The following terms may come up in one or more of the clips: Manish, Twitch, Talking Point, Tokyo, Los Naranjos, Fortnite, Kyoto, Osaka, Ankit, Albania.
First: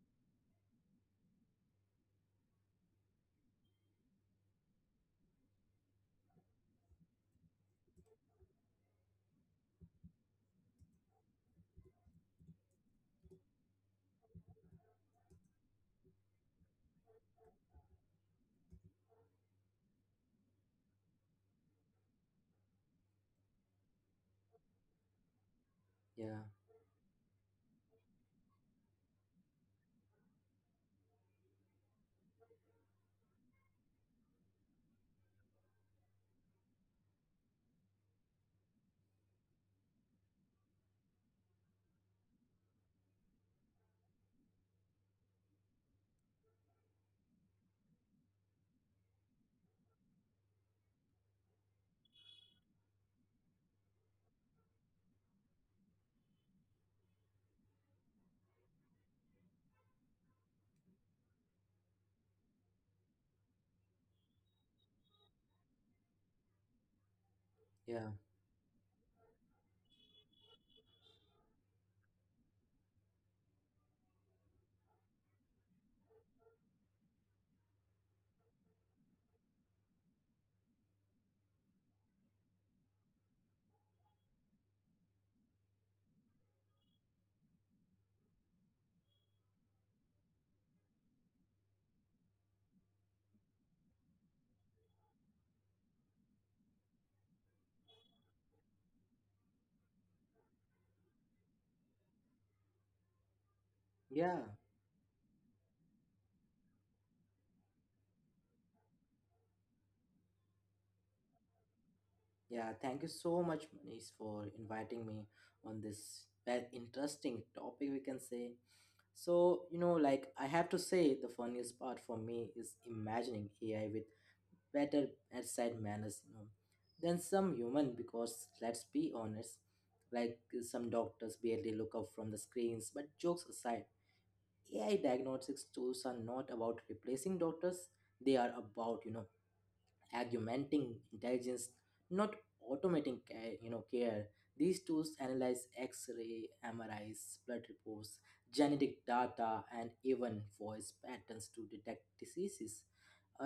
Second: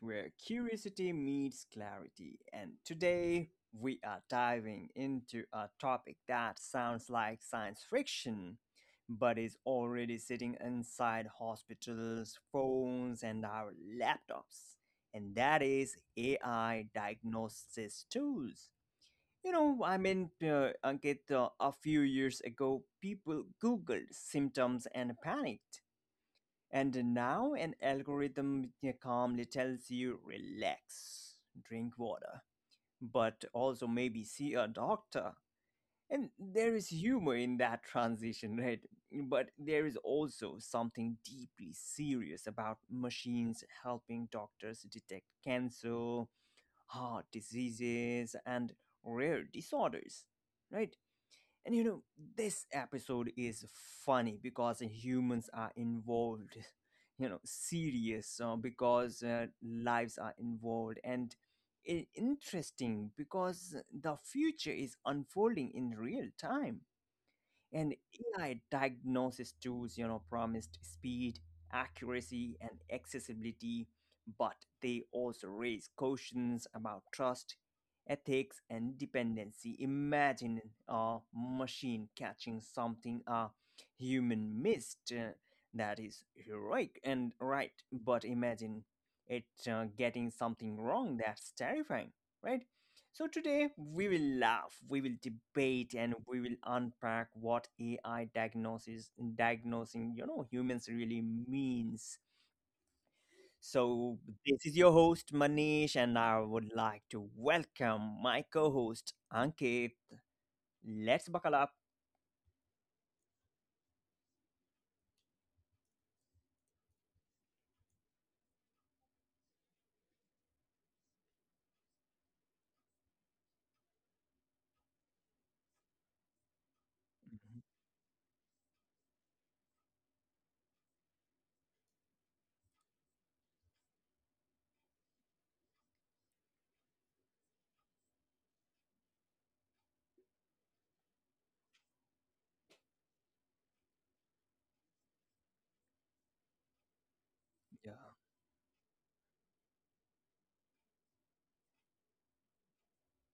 where curiosity meets clarity. And today we are diving into a topic that sounds like science fiction, but is already sitting inside hospitals, phones, and our laptops. And that is AI diagnosis tools. Ankit, a few years ago, people Googled symptoms and panicked, Yeah, and now an algorithm, yeah, calmly tells you relax, drink water, but also maybe see a doctor. And there is humor in that transition, right? But there is also something deeply serious about machines helping doctors detect cancer, heart diseases, and rare disorders, right? And you know, this episode is funny because humans are involved, you know, serious because lives are involved, and interesting because the future is unfolding in real time. And yeah, AI diagnosis tools, you know, promised speed, accuracy, and accessibility, but they also raise cautions about trust, ethics, and dependency. Imagine a machine catching something a human missed. That is heroic and right, but imagine it getting something wrong. That's terrifying, right? So today we will laugh, we will debate, and we will unpack what AI diagnosis diagnosing, you know, humans really means. So yeah, this is your host Manish, and I would like to welcome my co-host Ankit. Let's buckle up. yeah. Thank you so much, Manish, for inviting me on this very interesting topic, we can say. So, like I have to say, the funniest part for me is imagining AI with better bedside manners, than some Mhm. human. Because let's be honest, like some doctors barely look up from the screens. But jokes aside, AI diagnostics tools are not about replacing doctors; they are about, augmenting intelligence not automating care, you know care These tools analyze x-ray, mris, blood Yeah, reports, genetic data, and even voice patterns to detect diseases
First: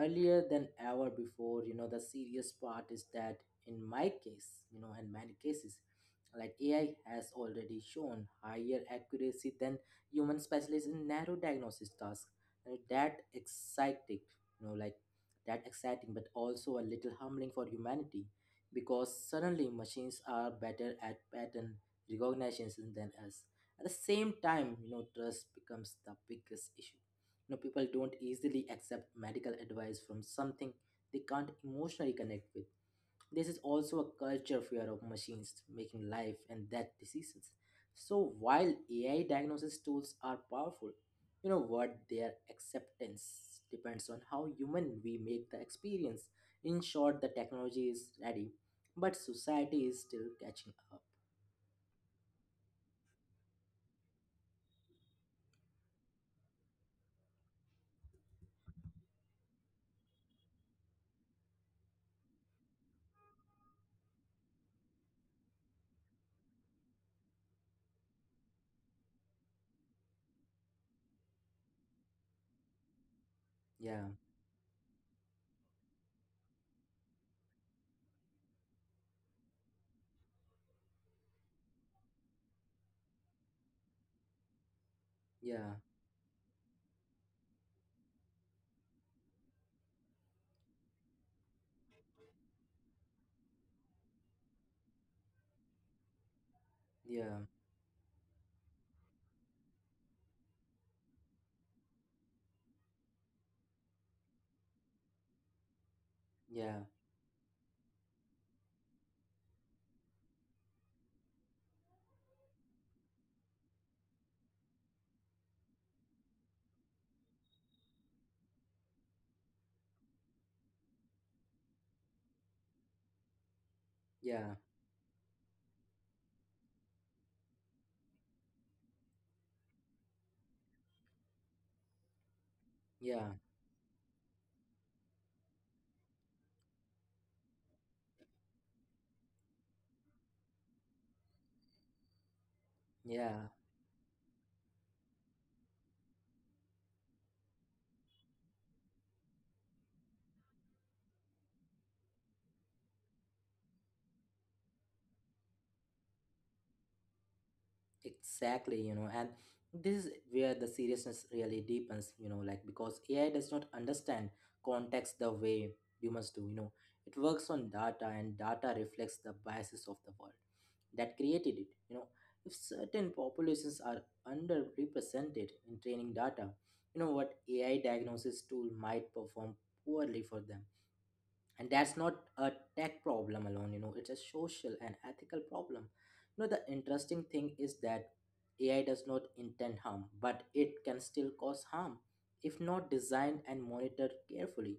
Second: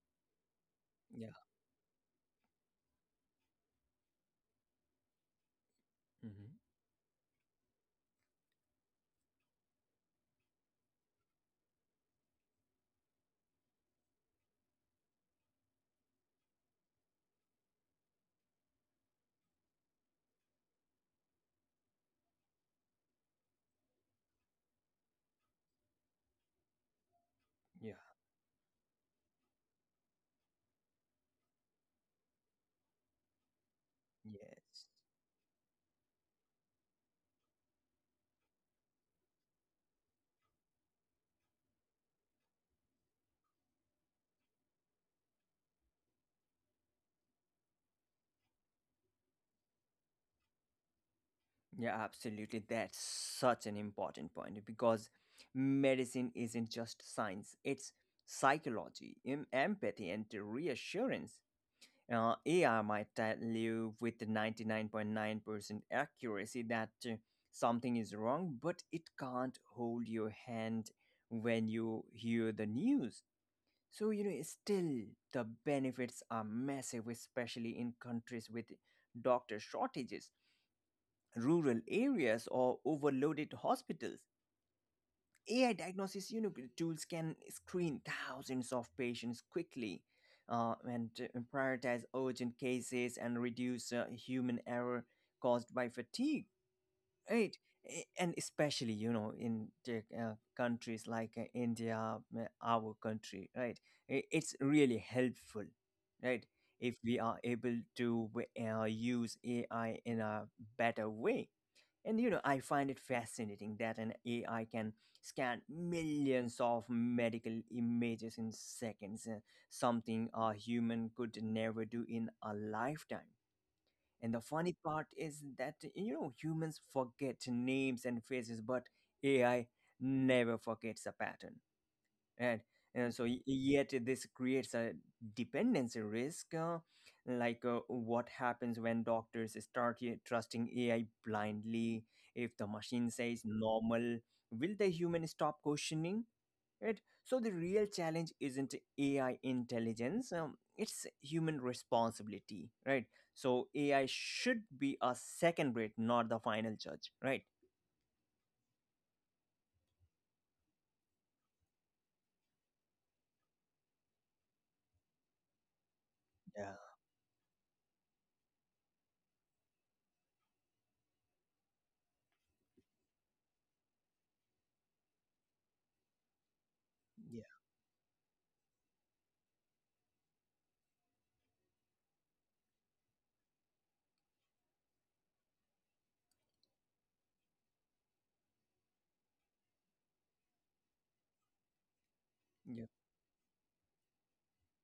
earlier than ever yeah, before. The serious part is that in my case you know in many cases, like hmm, AI has already shown higher accuracy than human specialists in narrow diagnosis tasks, and that exciting, you know like that exciting but also a little humbling for humanity because suddenly machines are better at pattern recognition than us. At the same time, trust becomes the biggest issue. People yeah, don't easily accept medical advice from something they can't emotionally connect with. This is also a culture yes. fear of machines making life and death decisions. So while AI diagnosis tools are powerful, you know what their acceptance depends on how human we make the experience. In short, the technology is ready, but society is still catching up. Yeah, absolutely. That's such an important point because medicine isn't just science, it's psychology, empathy, and reassurance. AI might tell you with 99.9% accuracy that something is wrong, but it can't hold your hand when you hear the news. So, Yeah, you know, still the benefits are massive, especially in countries with doctor shortages, rural areas, or overloaded hospitals. AI yeah, diagnosis, you know, tools can screen thousands of patients quickly, and prioritize urgent cases and reduce human error caused by fatigue, yeah, right? And especially, you know, in the, countries like India, our country, right? It's really helpful, right? yeah, If we are able to use AI in a better way. And you know, I find it fascinating that an AI can scan millions of medical images in seconds, something a human could never do in a lifetime. And the yeah, funny part is that, you know, humans forget names and faces, but AI never forgets a pattern. And so yeah, yet this creates a dependency risk, like what happens when doctors start trusting ai blindly? If the machine says yeah. normal, will the human stop questioning it? So the real challenge isn't ai intelligence, it's human responsibility, right? So ai should be a second rate, not the final judge, right? Exactly, and this is where the seriousness really deepens, because AI does not understand context the way humans do, Yeah. It works on data, and data reflects the biases of the world that created it, If certain populations are underrepresented in training data, you know what Yeah. AI diagnosis tool might perform poorly for them, and that's not a tech problem alone. It's a social and ethical problem. The interesting thing is that AI does not intend harm, but it can still cause harm if not designed and monitored carefully.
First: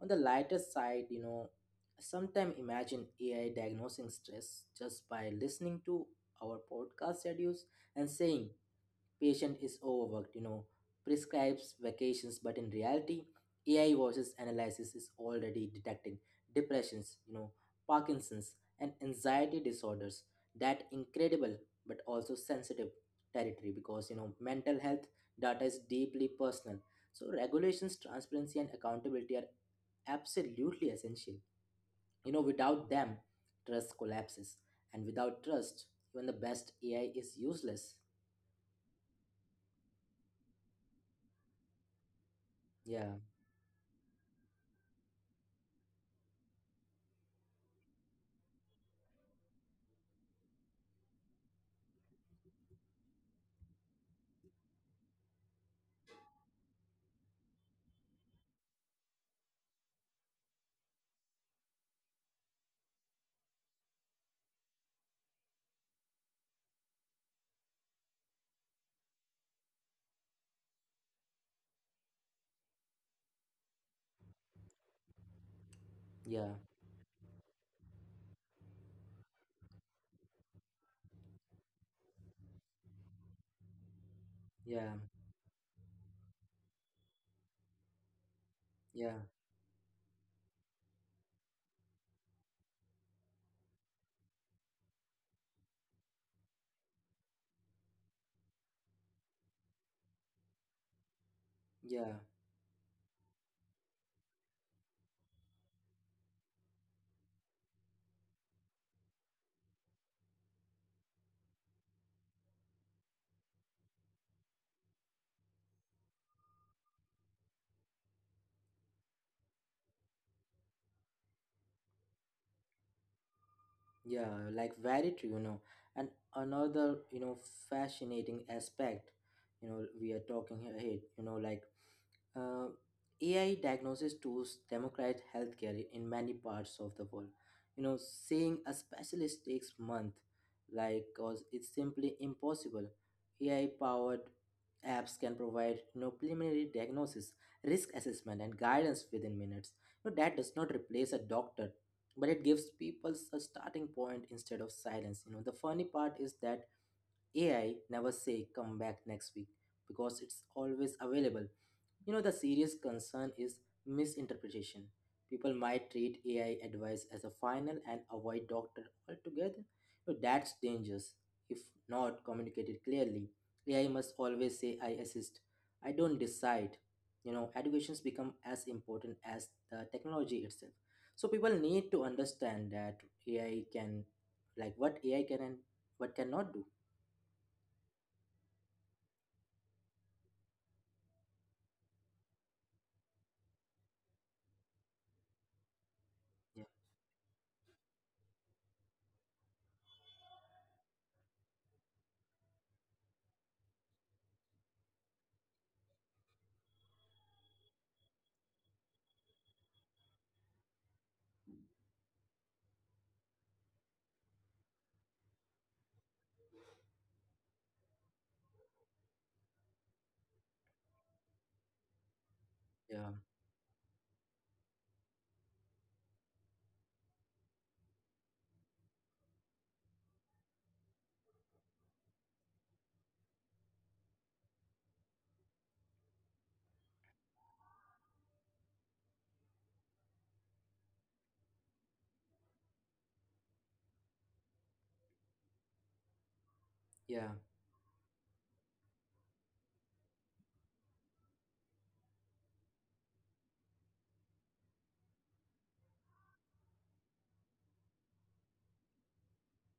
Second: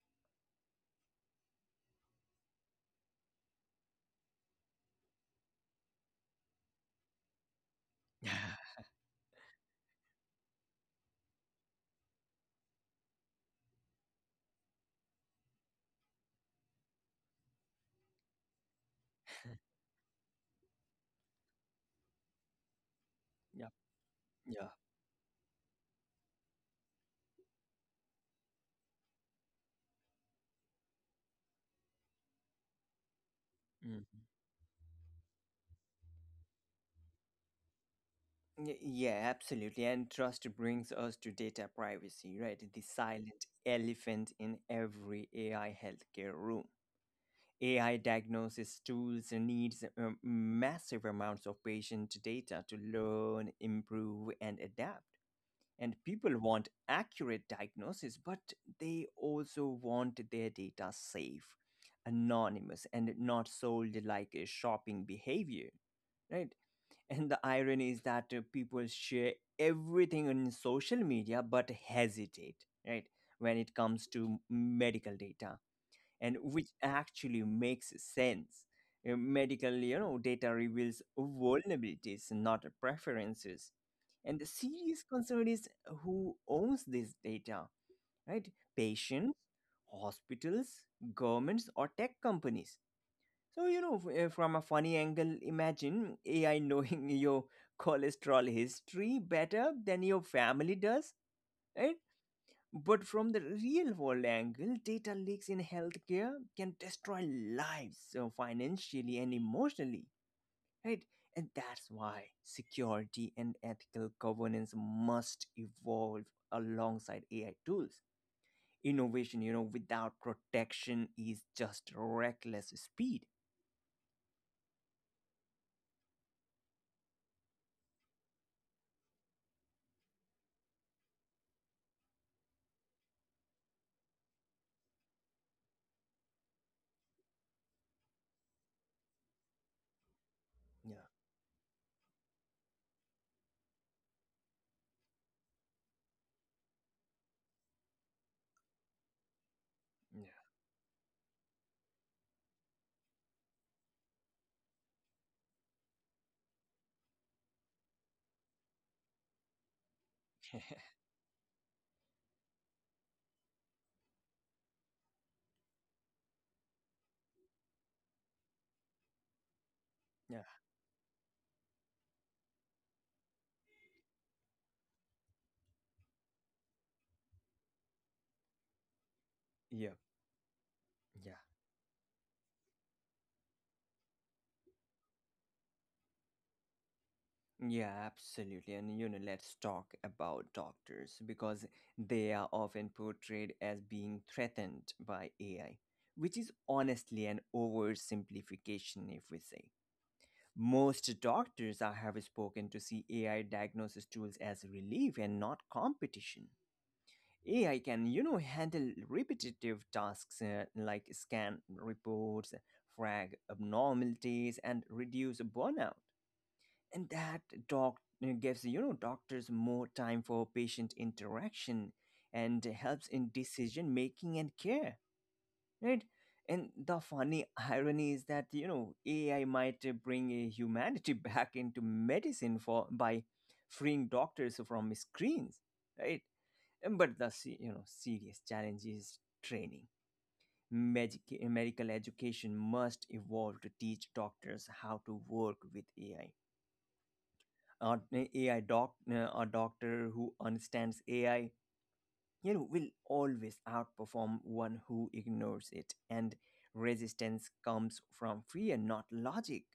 On the lighter side, sometimes imagine AI diagnosing stress just by listening to our podcast schedules and Yeah. saying patient is overworked, prescribes vacations. But in reality, AI voices analysis is already detecting depressions, Parkinson's and anxiety disorders. That incredible but also sensitive yeah, territory, because yeah. mental health data is deeply personal. So regulations, transparency, and accountability are absolutely essential. Without them, trust Mhm. collapses, and without trust, even the best AI is useless. Yeah, absolutely. And trust brings us to data privacy, right? The Yeah, silent elephant in every AI healthcare room. AI diagnosis tools needs massive amounts of patient data to learn, improve, and adapt. And people want accurate diagnosis, but they also want their data safe, anonymous, and not sold like a shopping behavior, right? And the irony is that people share everything on social media but hesitate, right, when it comes to medical data, and yeah. which actually makes sense. Medical, you know, data reveals vulnerabilities, not preferences. And the Yeah, serious concern is who owns this data, right? yeah, Patients, hospitals, governments, or tech companies. So, you know, from a funny angle, imagine AI knowing your cholesterol history better than your family does, right? yeah, But from the real world angle, data leaks in healthcare can destroy lives so financially and emotionally, right? And that's why security and ethical governance must evolve alongside AI tools. Innovation, you know, without protection is just reckless speed. yeah, like very true, And another, fascinating aspect, we are talking here, hey, Uh, AI diagnosis tools democratize healthcare in many parts of the world. You know, seeing a specialist takes months, Yeah, like, cause it's simply impossible. AI-powered apps can provide, preliminary diagnosis, risk assessment, and guidance within minutes. You know, yeah, that does not replace a doctor, but it gives people a starting point instead of silence. You know, the funny part is that AI never say come back next week because it's always available. The serious concern is misinterpretation. People might treat AI advice as a final and avoid doctor altogether. So yeah, that's dangerous. If not communicated clearly, AI must always say, I assist. I don't decide. You know, educations become as important as the yeah, technology itself. So yeah. people need to understand that AI can, like what AI can and what cannot do. Yeah, absolutely. And you know, let's talk about doctors because they are often portrayed as being threatened by AI, which is Yeah, honestly an oversimplification, if we say. Most doctors I have spoken to see AI diagnosis tools as relief and not competition. AI can, you know, handle repetitive tasks, like scan reports, flag abnormalities, and reduce burnout. And that doc gives, you know, doctors more time for patient interaction, and yeah, helps in decision making and care, right? And the funny irony is that you know AI might bring humanity back into medicine for by freeing doctors from screens, right? And but the you know serious challenge is training. Medical education must evolve to teach doctors how to work with AI. yeah, A doctor who understands AI, you know, will always outperform one who ignores it. And resistance comes from fear, not logic.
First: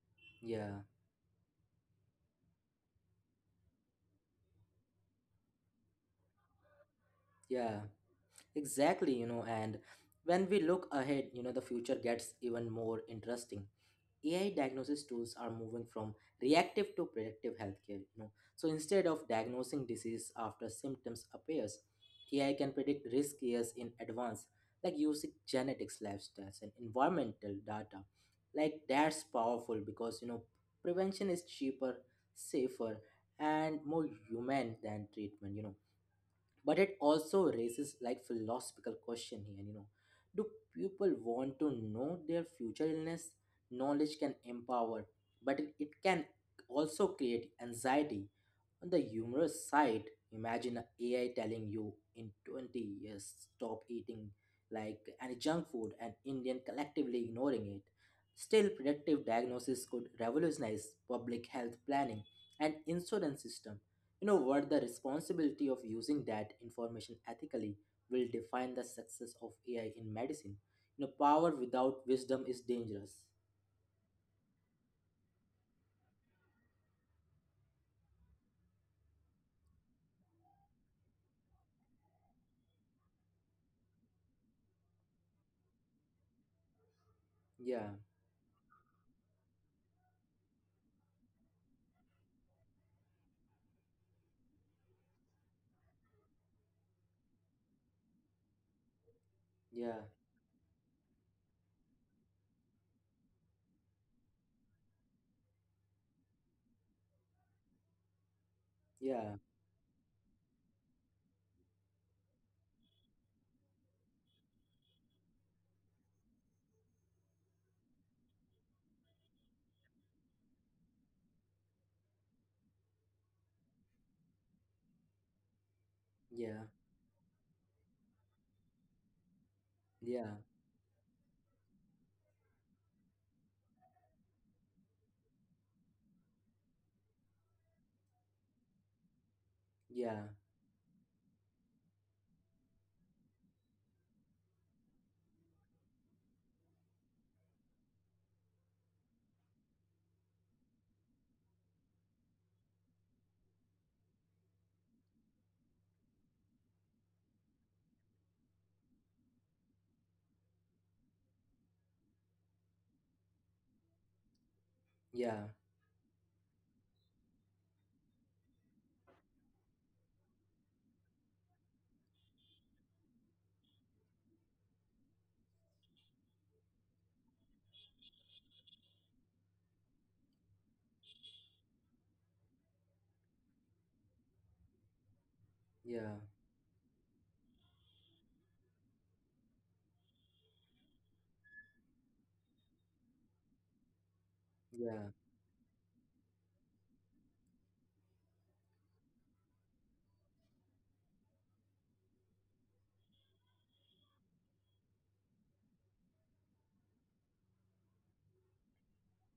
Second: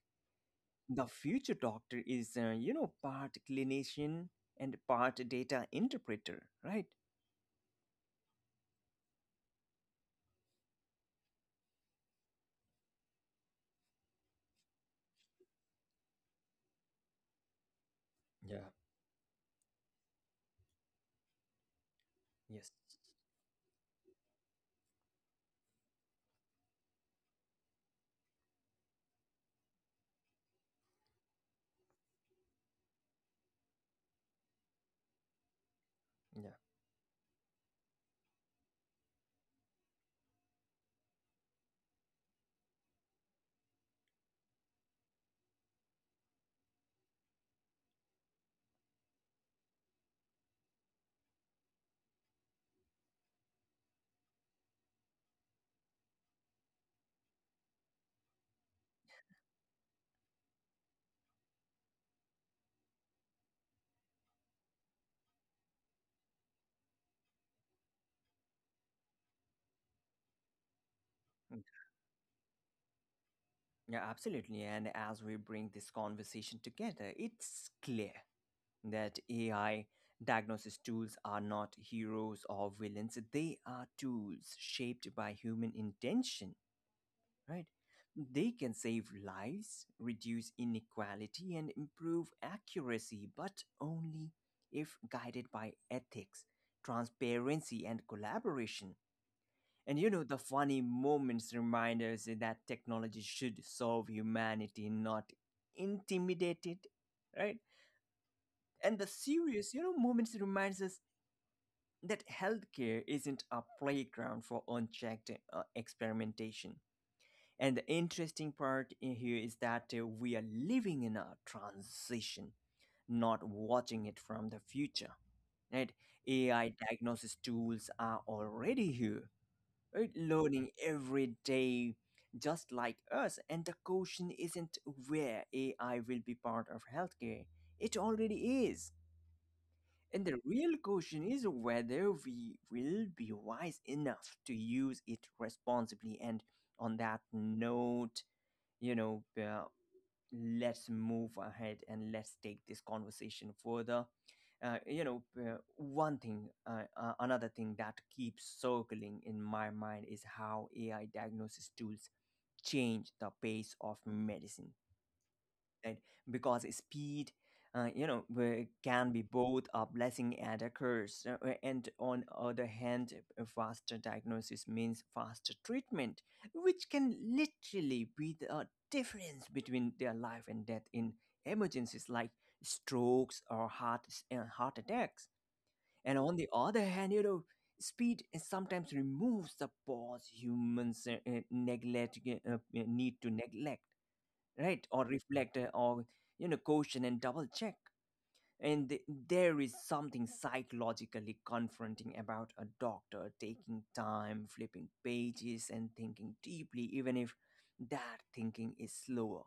yeah, The future doctor is, you know, part clinician and part data interpreter, right? yeah. Exactly, and when we look ahead, the future gets even more interesting. AI diagnosis tools are moving from reactive to predictive healthcare, So Yeah. instead of diagnosing disease after symptoms appears, AI can Yes. predict risk years in advance, like using genetics, lifestyles, and environmental data. Like that's powerful because prevention is cheaper, safer, and more human than treatment. Yeah. But it also raises like philosophical question here. Do people want to know their future illness? Knowledge can empower, but it can also create anxiety. On the humorous side, imagine a AI telling you in 20 years stop eating like any junk food and indian collectively ignoring it. Still, predictive diagnosis could revolutionize public health planning and insurance system. You know what? The responsibility of using that information ethically will define the success of AI in medicine. You know, power Mm. without wisdom is dangerous. Yeah, absolutely. And as we bring this conversation together, it's clear that AI diagnosis tools are not heroes or villains. They are tools shaped by human intention, right? Yeah, They can save lives, reduce inequality, and improve accuracy, but only if guided by ethics, transparency, and collaboration. And yeah, you know, the funny moments remind us that technology should solve humanity, not intimidate it, right? And the yeah, serious, you know, moments reminds us that healthcare isn't a playground for unchecked experimentation. And the interesting part in here is that we are living in a transition, not watching it from the future. Right? yeah, AI diagnosis tools are already here, right? yeah, Learning every day, just like us. And the question isn't where AI will be part of healthcare, it already is. And yeah, the real question is whether we will be wise enough to use it responsibly. And on that note, you know, let's move ahead and let's take this conversation further. Another thing that keeps circling in my mind is how AI diagnosis tools change the pace of medicine, yeah, right? Because speed, you know, can be both a blessing and a curse. And on other hand, a faster diagnosis means faster treatment, which can literally be the difference between their life and death in emergencies like strokes or heart attacks. And yeah, on the other hand, you know, speed sometimes removes the pause humans neglect need to neglect, right, yeah, or reflect, or you know caution and double check. And there is something psychologically confronting about a doctor taking time flipping pages and thinking deeply, even if that thinking is slower.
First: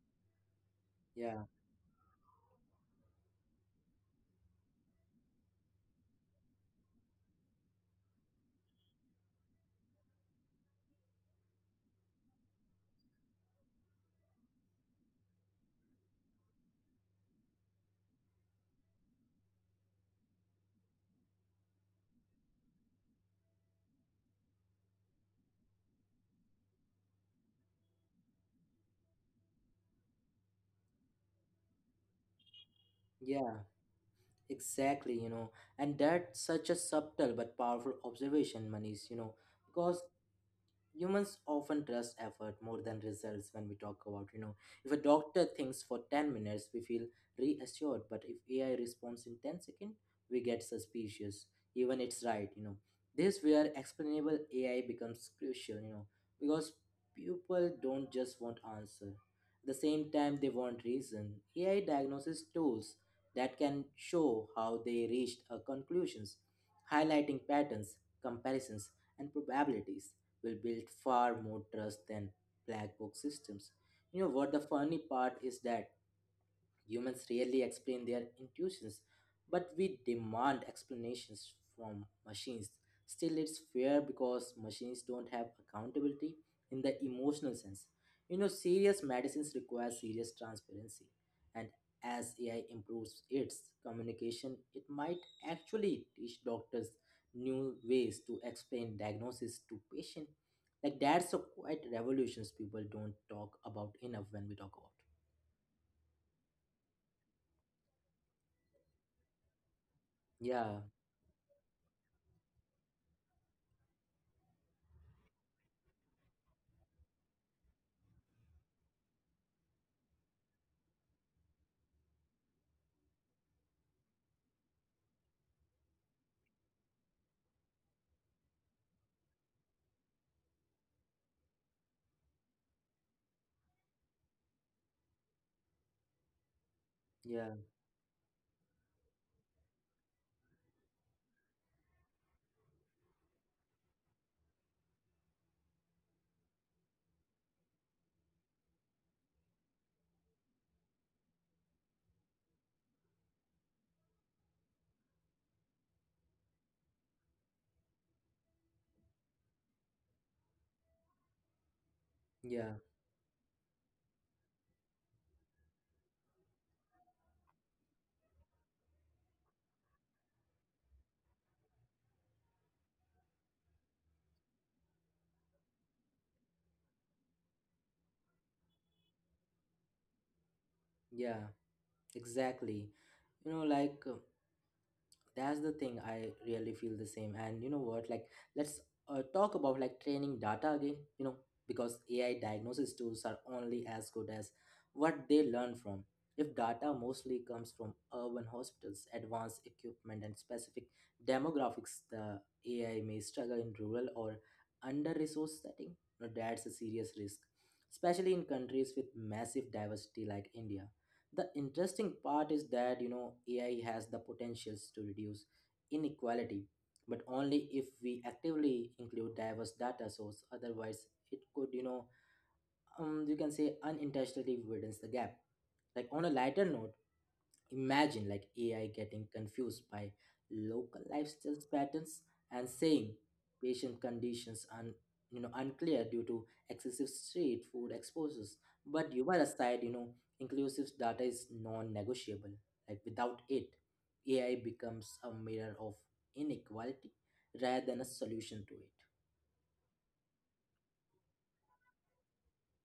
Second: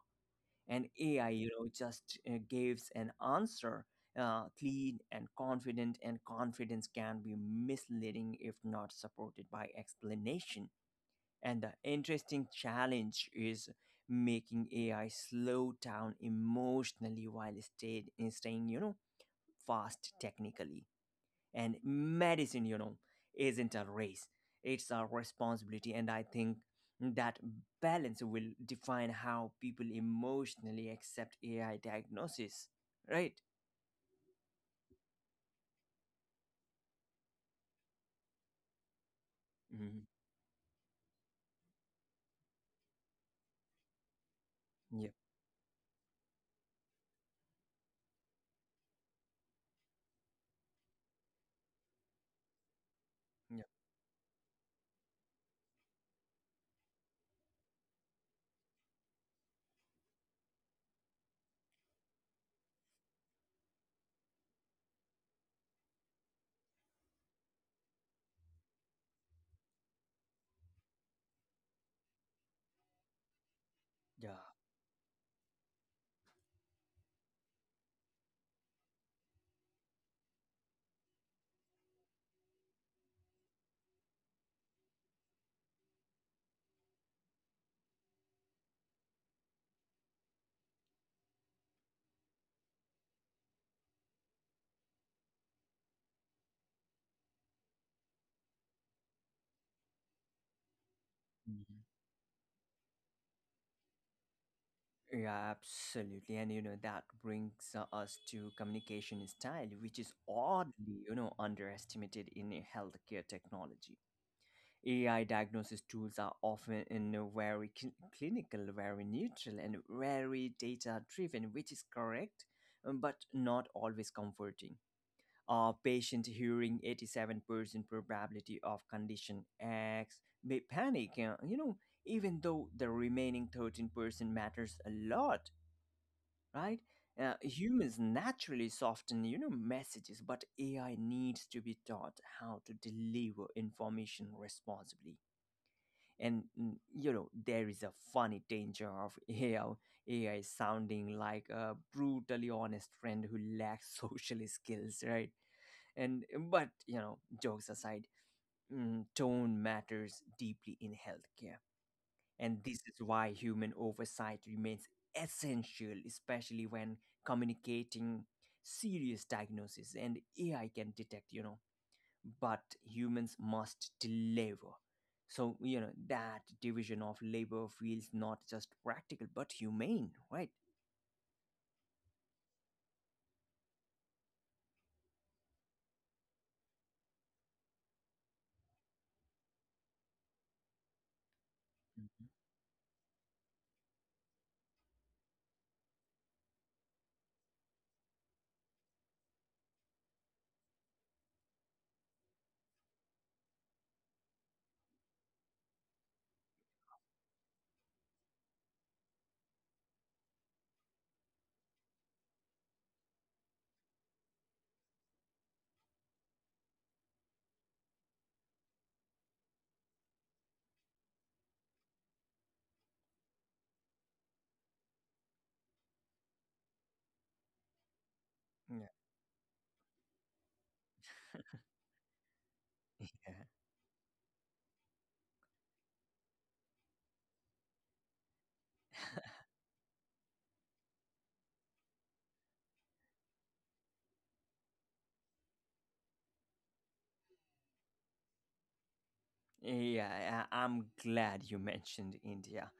And ai, yeah, you know, just gives an answer, clean and confident. And confidence can be misleading if not supported by explanation. And the interesting challenge is making AI slow down emotionally while staying, you know, fast technically. And medicine, you know, isn't a race, it's a responsibility. And I think that balance will define how people emotionally accept AI diagnosis, right? yeah. Exactly, and that's such a subtle but powerful observation, Manish, because Mhm. humans often trust effort more than results. When we talk about you know If a Yeah, doctor thinks for 10 minutes, we feel reassured, but if AI responds in 10 seconds, we get suspicious even it's right. This yeah, where explainable AI becomes crucial. Because people don't just want answer, at the same time they want reason. AI diagnosis tools that can show how they reached a conclusions, highlighting patterns, comparisons, and probabilities, will build far more trust than black box systems. You know yeah. what the funny part is that humans rarely explain their intuitions, but we demand explanations from machines. Still, it's fair because machines don't have accountability in the emotional sense. You know, serious medicines require serious transparency, and as AI improves its communication, it might actually teach doctors new ways to explain diagnosis to patient. Like that's a quite revolutions people don't talk about enough when we talk about. Yeah, absolutely. And you know, that brings us to communication style, which is Yeah, oddly, you know, underestimated in healthcare technology. AI diagnosis tools are often in a very clinical, very neutral, and very data driven, which is correct, but not always comforting. A patient hearing 87% probability of condition X may panic, you know, even though the remaining 13% matters a lot, right? Yeah. Humans naturally soften, you know, messages, but AI needs to be taught how to deliver information responsibly. And you know, there is a funny danger of AI sounding like a brutally honest friend who lacks social skills, right? And but you know, jokes aside, tone matters deeply in healthcare. And Yeah, this is why human oversight remains essential, especially when communicating serious diagnoses. And AI can detect, you know, but humans must deliver. So, you know, that division of labor feels not just practical but humane, right? yeah, exactly. You know, like uh, that's the thing. I really feel the same. And you know what? Like, let's talk about like training data again. You know, because Mhm. AI diagnosis tools are only as good as what they learn from. If data mostly comes from urban hospitals, advanced equipment, and specific demographics, the AI may struggle in rural or under-resourced setting. Now, that's a serious risk, especially in countries with massive diversity like India. The interesting part is that AI has the potentials to reduce inequality, but only if we actively include diverse data source. Otherwise, it could, you can say, unintentionally widens the gap. Like on a lighter note, imagine like AI Yeah. getting confused by local lifestyle patterns and saying patient conditions unclear due to excessive street food exposures. But humor aside, inclusive data is non-negotiable. Like without it, AI becomes a mirror of inequality rather than a solution to it. Yeah, I- I'm glad you mentioned India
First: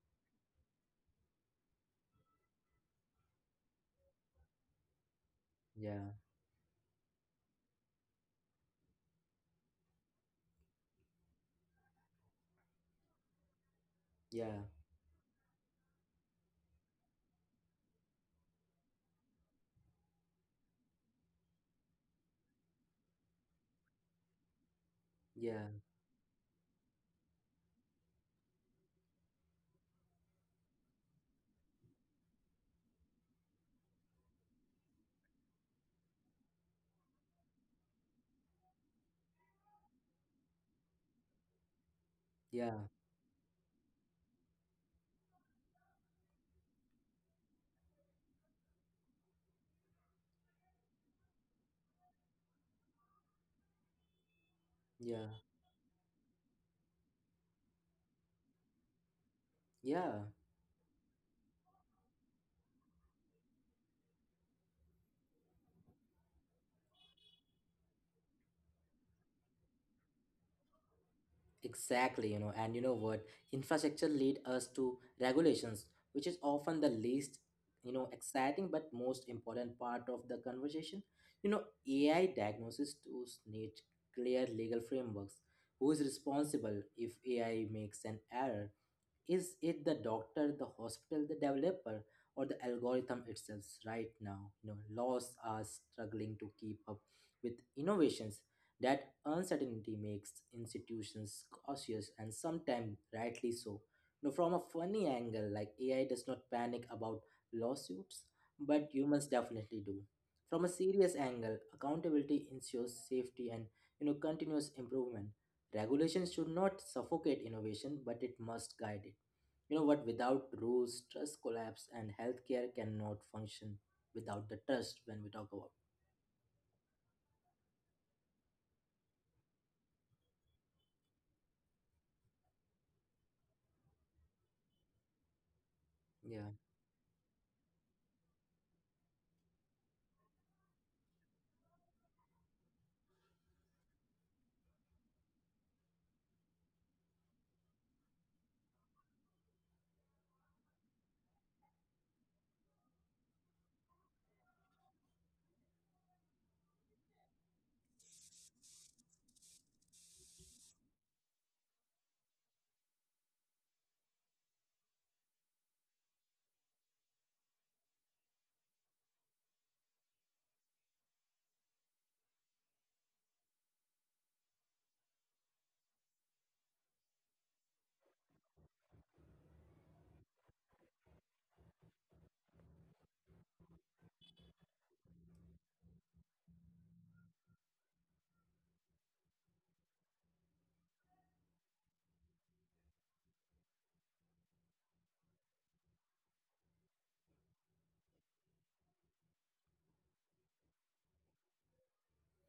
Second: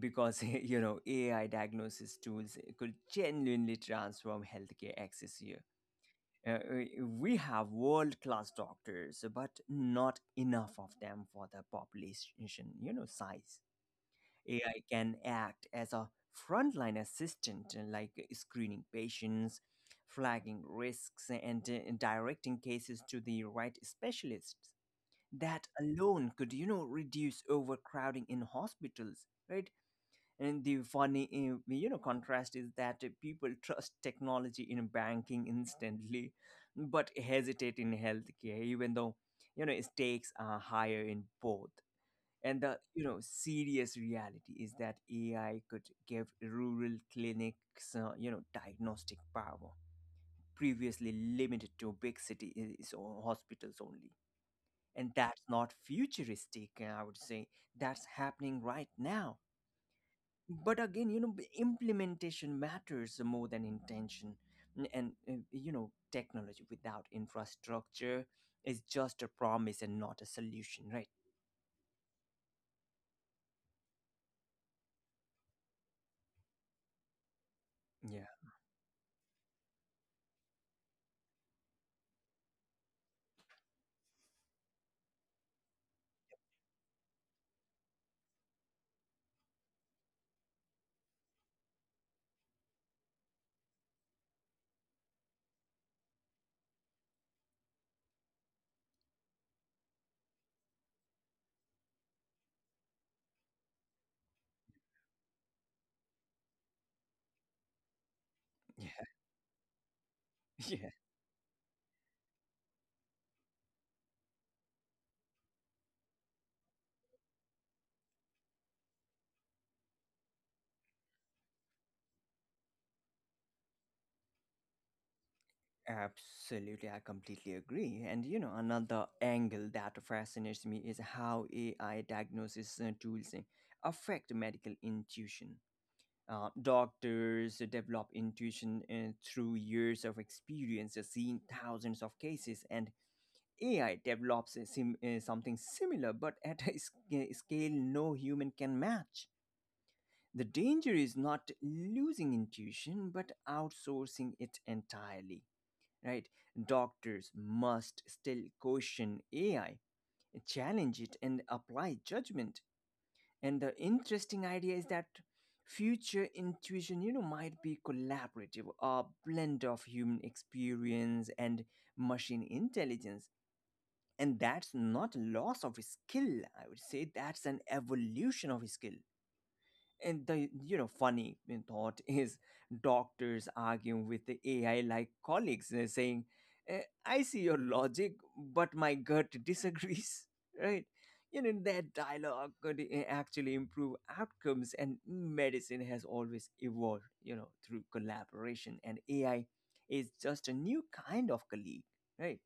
because you know AI diagnosis tools could genuinely transform healthcare access here. Yeah, We have world class doctors, but not enough of them for the population, you know, size. yeah, AI can act as a frontline assistant, like screening patients, flagging risks, and directing cases to the right specialists. yeah, That alone could, you know, reduce overcrowding in hospitals, right? And the funny, you know, contrast is that people trust technology in banking instantly, but hesitate in healthcare, even though, you know, stakes are higher in both. And yeah, the, you know, serious reality is that AI could give rural clinics, you know, diagnostic power previously limited to big cities or hospitals only. And yeah, that's not futuristic, I would say. That's happening right now, yeah. but again, you know, implementation matters more than intention. N- and You know, technology without infrastructure is just a promise and not a solution, right? Exactly, and you know what? Infrastructure lead us to regulations, which is often the least, yeah exciting but most important part of the conversation. You know, AI diagnosis tools need clear legal frameworks. Who is responsible if AI makes an error? Is it the doctor, the hospital, the developer, or the algorithm itself? Right now, laws are struggling to keep up with innovations. That uncertainty makes institutions cautious, and sometimes rightly so. From a funny angle, like AI does not panic about lawsuits, but yeah humans definitely do. From a Yeah, serious angle, accountability ensures safety and, continuous improvement. Regulation should not suffocate innovation, but it must guide it. You know what? Without rules, trust collapse, and healthcare cannot function without the trust when we talk about. absolutely. I completely agree. And you know, another angle that fascinates me is how AI diagnosis tools affect medical intuition. Yeah. Doctors develop intuition through years of experience, seeing thousands of cases, and AI develops a something similar, but at a scale no human can match. The danger is not losing intuition, but outsourcing it entirely. Right? Doctors must still question AI, challenge it, and apply judgment. And the interesting idea is that future intuition, you know, might be collaborative, a blend of human experience and machine intelligence. And that's not loss of skill. I would say that's an evolution of skill. And the, you know, funny thought is doctors arguing with the AI like colleagues, saying, "Eh, I see your logic, but my gut disagrees." Right? You know, that dialogue could actually improve outcomes. And medicine has always evolved, you know, through collaboration, and AI is just a new kind of colleague, right?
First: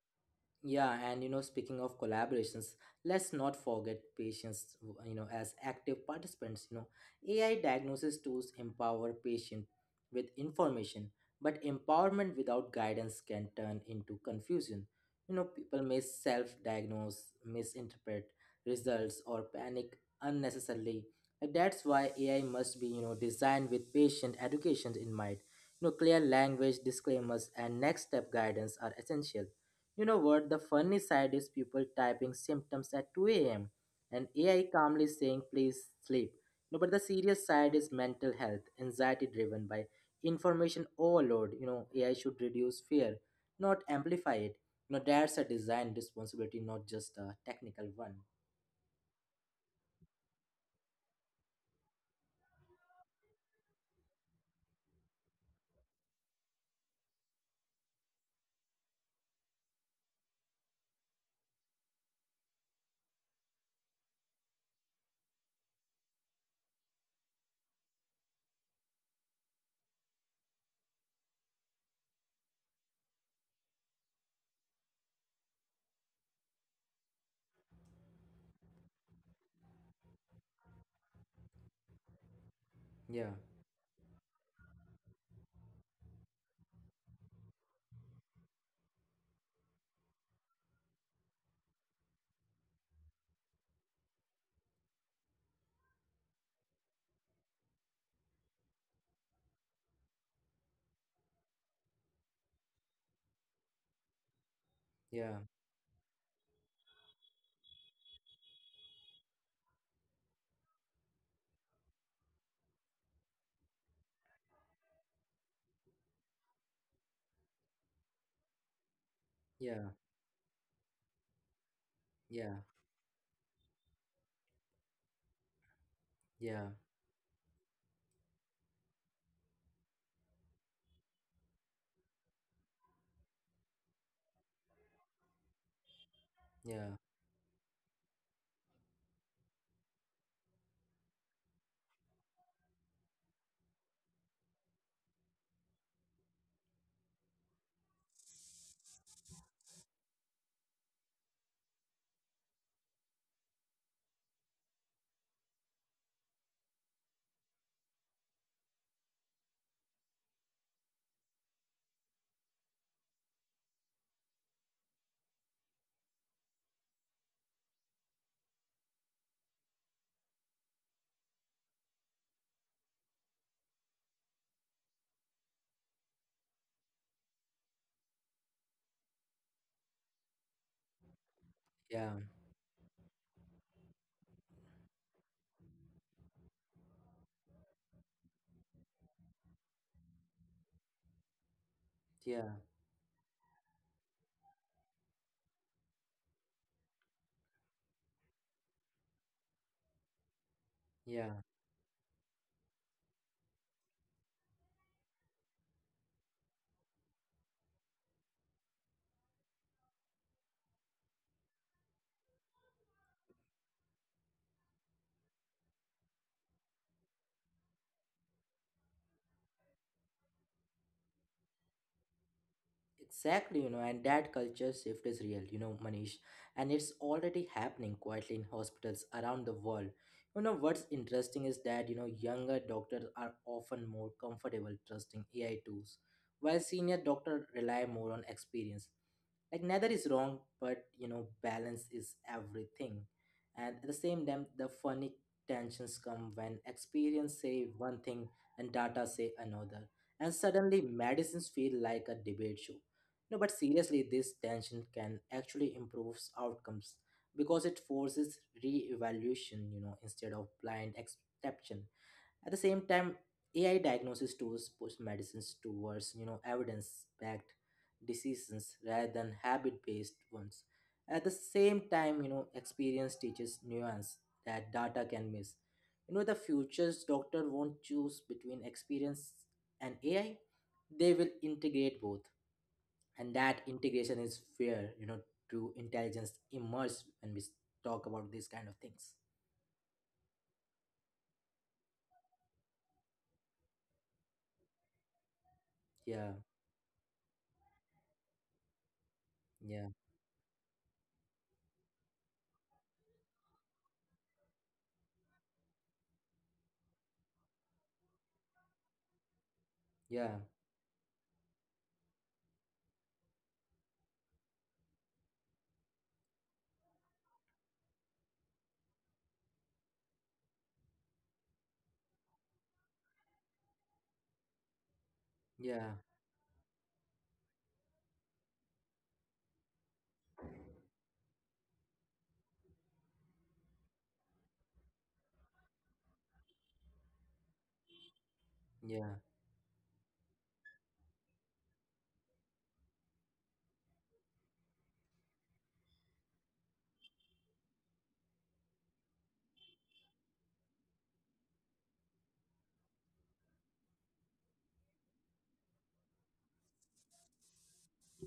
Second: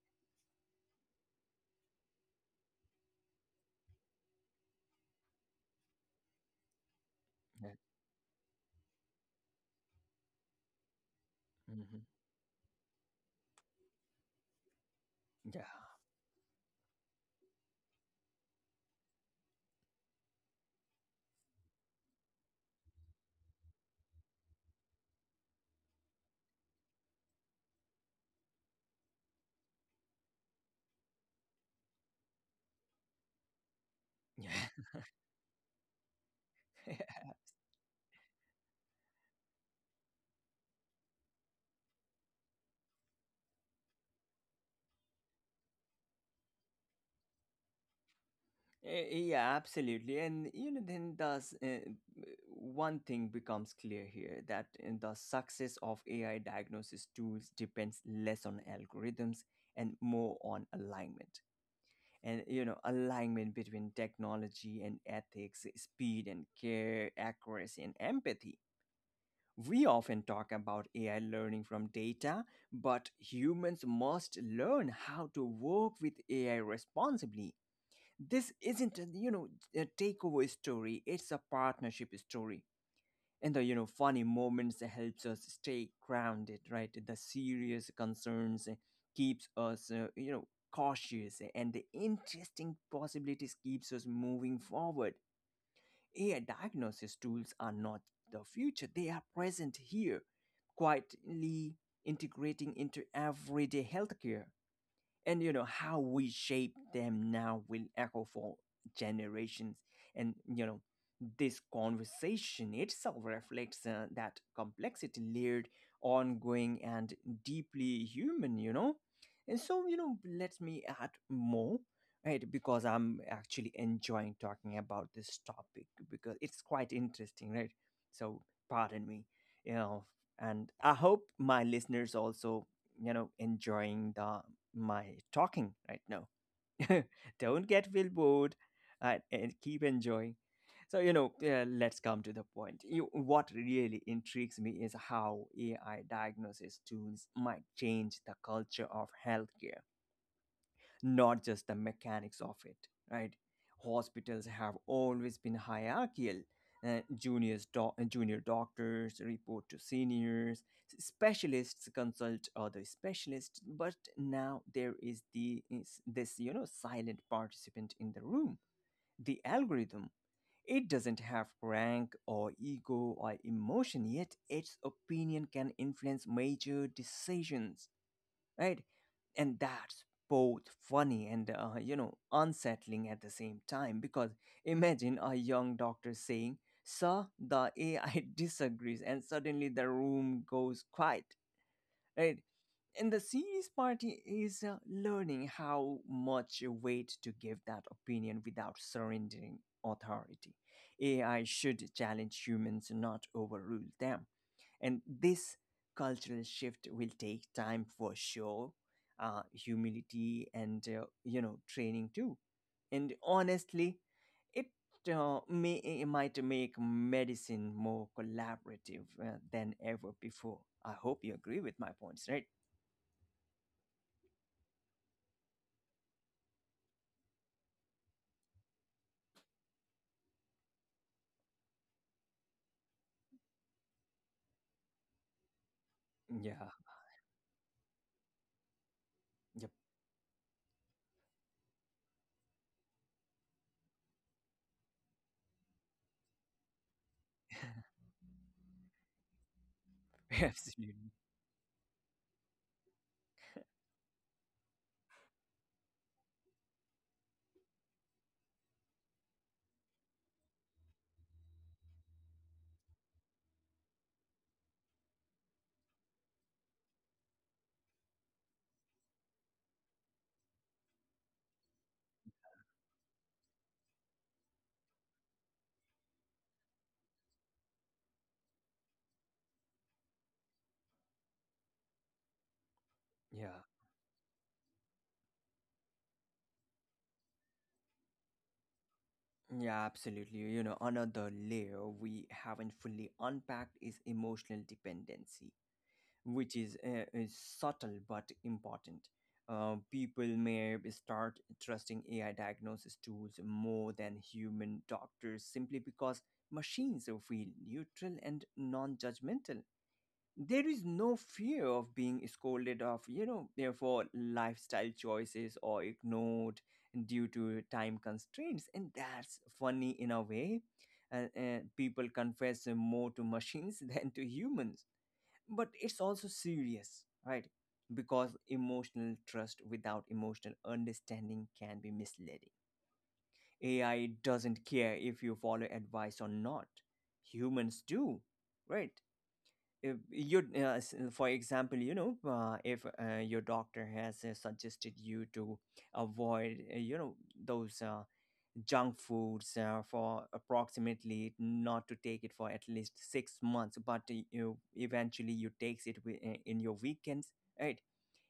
Yeah, and speaking of collaborations, let's not forget patients, as active participants. You know, AI Yeah. diagnosis tools empower patient with information, but Mhm. empowerment without guidance can turn into confusion. You know, people may self-diagnose, misinterpret results, or panic unnecessarily. And that's why AI must be, designed with patient education in mind. You know, clear language disclaimers and next step guidance are essential. You know what? The funny side is people typing symptoms at 2 a.m. and Yeah. AI calmly saying, please sleep. No, but the serious side is mental health, anxiety driven by information overload. You know, AI should reduce fear, not amplify it. You know, that's a design responsibility, not just a technical one. Yeah, absolutely. And you know, then the uh, one thing becomes clear here, that the success of AI diagnosis tools depends less on algorithms and more on alignment. And you know, alignment between technology and ethics, speed and care, accuracy and empathy. We often talk about AI learning from data, but humans must learn how to work with AI responsibly. This isn't a, you know, a takeover story, it's a partnership story. Yeah, And the, you know, funny moments helps us stay grounded, right? The serious concerns keeps us, you know, cautious, and the interesting possibilities keeps us moving forward. AI diagnosis tools are not the future, they are present here, quietly integrating into everyday healthcare. And yeah, you know how we shape them now will echo for generations. And you know, this conversation itself reflects that complexity, layered, ongoing, and deeply human, you know. And so, yeah, you know, let me add more, right? yeah, Because I'm actually enjoying talking about this topic, because it's yeah, quite interesting, right? So, pardon me. You know, and I hope my listeners also, you know, enjoying the my talking right now. yeah, Don't get feel bored, and keep enjoying. So you know, let's come to the point. You, what really intrigues me is how AI diagnosis tools might change the culture of healthcare, not just the mechanics of it, right? Hospitals have always been hierarchical. Junior doctors report to seniors, specialists consult other specialists, but now there is the is this, you know, silent participant in the room, the algorithm. It doesn't have rank or ego or emotion, yet its opinion can influence major decisions, right? And that's both funny and, you yeah, know, unsettling at the same time, because imagine a young doctor saying, "Sir, the AI disagrees," and suddenly the room goes quiet, right? yeah, And the serious party is learning how much weight to give that opinion without surrendering authority. yeah. AI should challenge humans, not overrule them. And this cultural shift will take time for sure, humility and, you know, training too. And honestly, it it might make medicine more collaborative than ever before. I hope you agree with my points, right? Exactly, and that culture shift is real, Manish, and it's already happening quietly in hospitals around the world. You know, what's interesting is that, younger doctors are often more comfortable trusting AI tools, while Yeah, senior doctors rely more on experience. Like yep. neither is wrong, but balance is everything. And at the same time, the funny tensions come when experience say one thing and data say another, and suddenly Absolutely. medicines feel like a debate show. No, but seriously, this tension can actually improves outcomes because it forces re-evaluation, instead of blind exception. At the same time, AI diagnosis tools push medicines towards, evidence-backed decisions rather than habit-based ones. At the same time, experience teaches nuance that data can miss. You know the future's doctor won't choose between experience and AI; they will integrate both, and Yeah. that integration is fair. To intelligence immerse when we talk about these kind of things. Yeah, absolutely. You know, another layer we haven't fully unpacked is emotional dependency, Yeah, which is, subtle but important. Yeah, People may start trusting AI diagnosis tools more than human doctors simply because machines feel neutral and non judgmental. yeah, There is no fear of being scolded of, you know, for lifestyle choices, or ignored due to time constraints. And that's funny in a way. People confess more to machines than to humans, but yeah, it's also serious, right? Because emotional trust without emotional understanding can be misleading. AI doesn't care if you follow advice or not. Humans do, right? yeah, If you for example, you know, if your doctor has suggested you to avoid, you know, those junk foods for approximately not to take it for at least 6 months, but you eventually you takes it in your weekends, right?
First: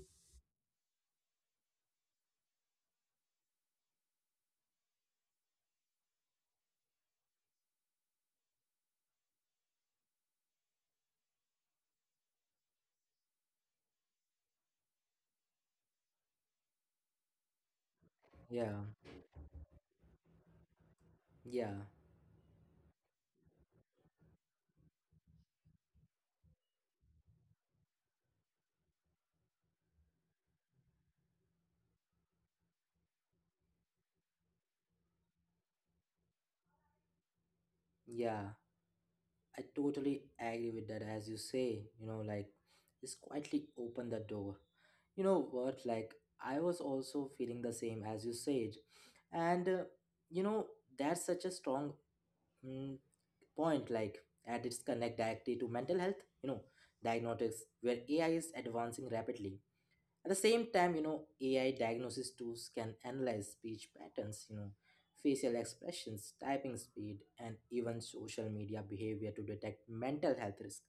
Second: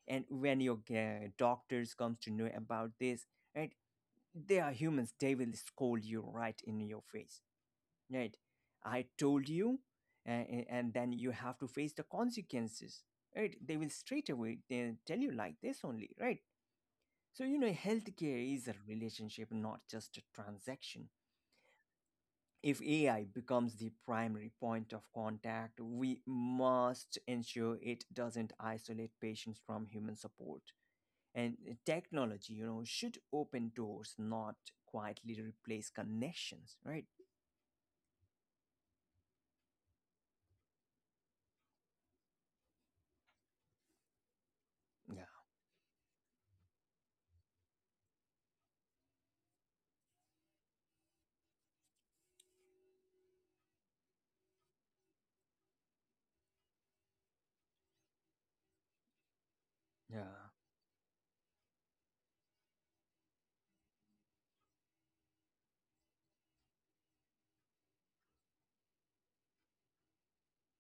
And when your, doctors comes to know about this, right, they are humans, they will scold you right in your face, right? I told you. And then you have to face the consequences, right? They will straight away they tell you like this only, right? So you know, healthcare is yeah. a relationship, not just a transaction. Yeah, If AI becomes the primary point of contact, we must ensure it doesn't isolate patients from human support. And eh, technology, you know, should open doors, not quietly replace connections, right? yeah, I totally agree with that. As you say, you know, like just quietly open the door. You Yeah, know what? Like I was also feeling the same as you said, and you know that's such a strong mm, point. Like and it's connect directly to mental health. You know, diagnostics where AI is advancing rapidly. At the yeah, same time, you know, AI diagnosis tools can analyze speech patterns, you know, facial expressions, typing speed, and even social media behavior to detect mental health risk.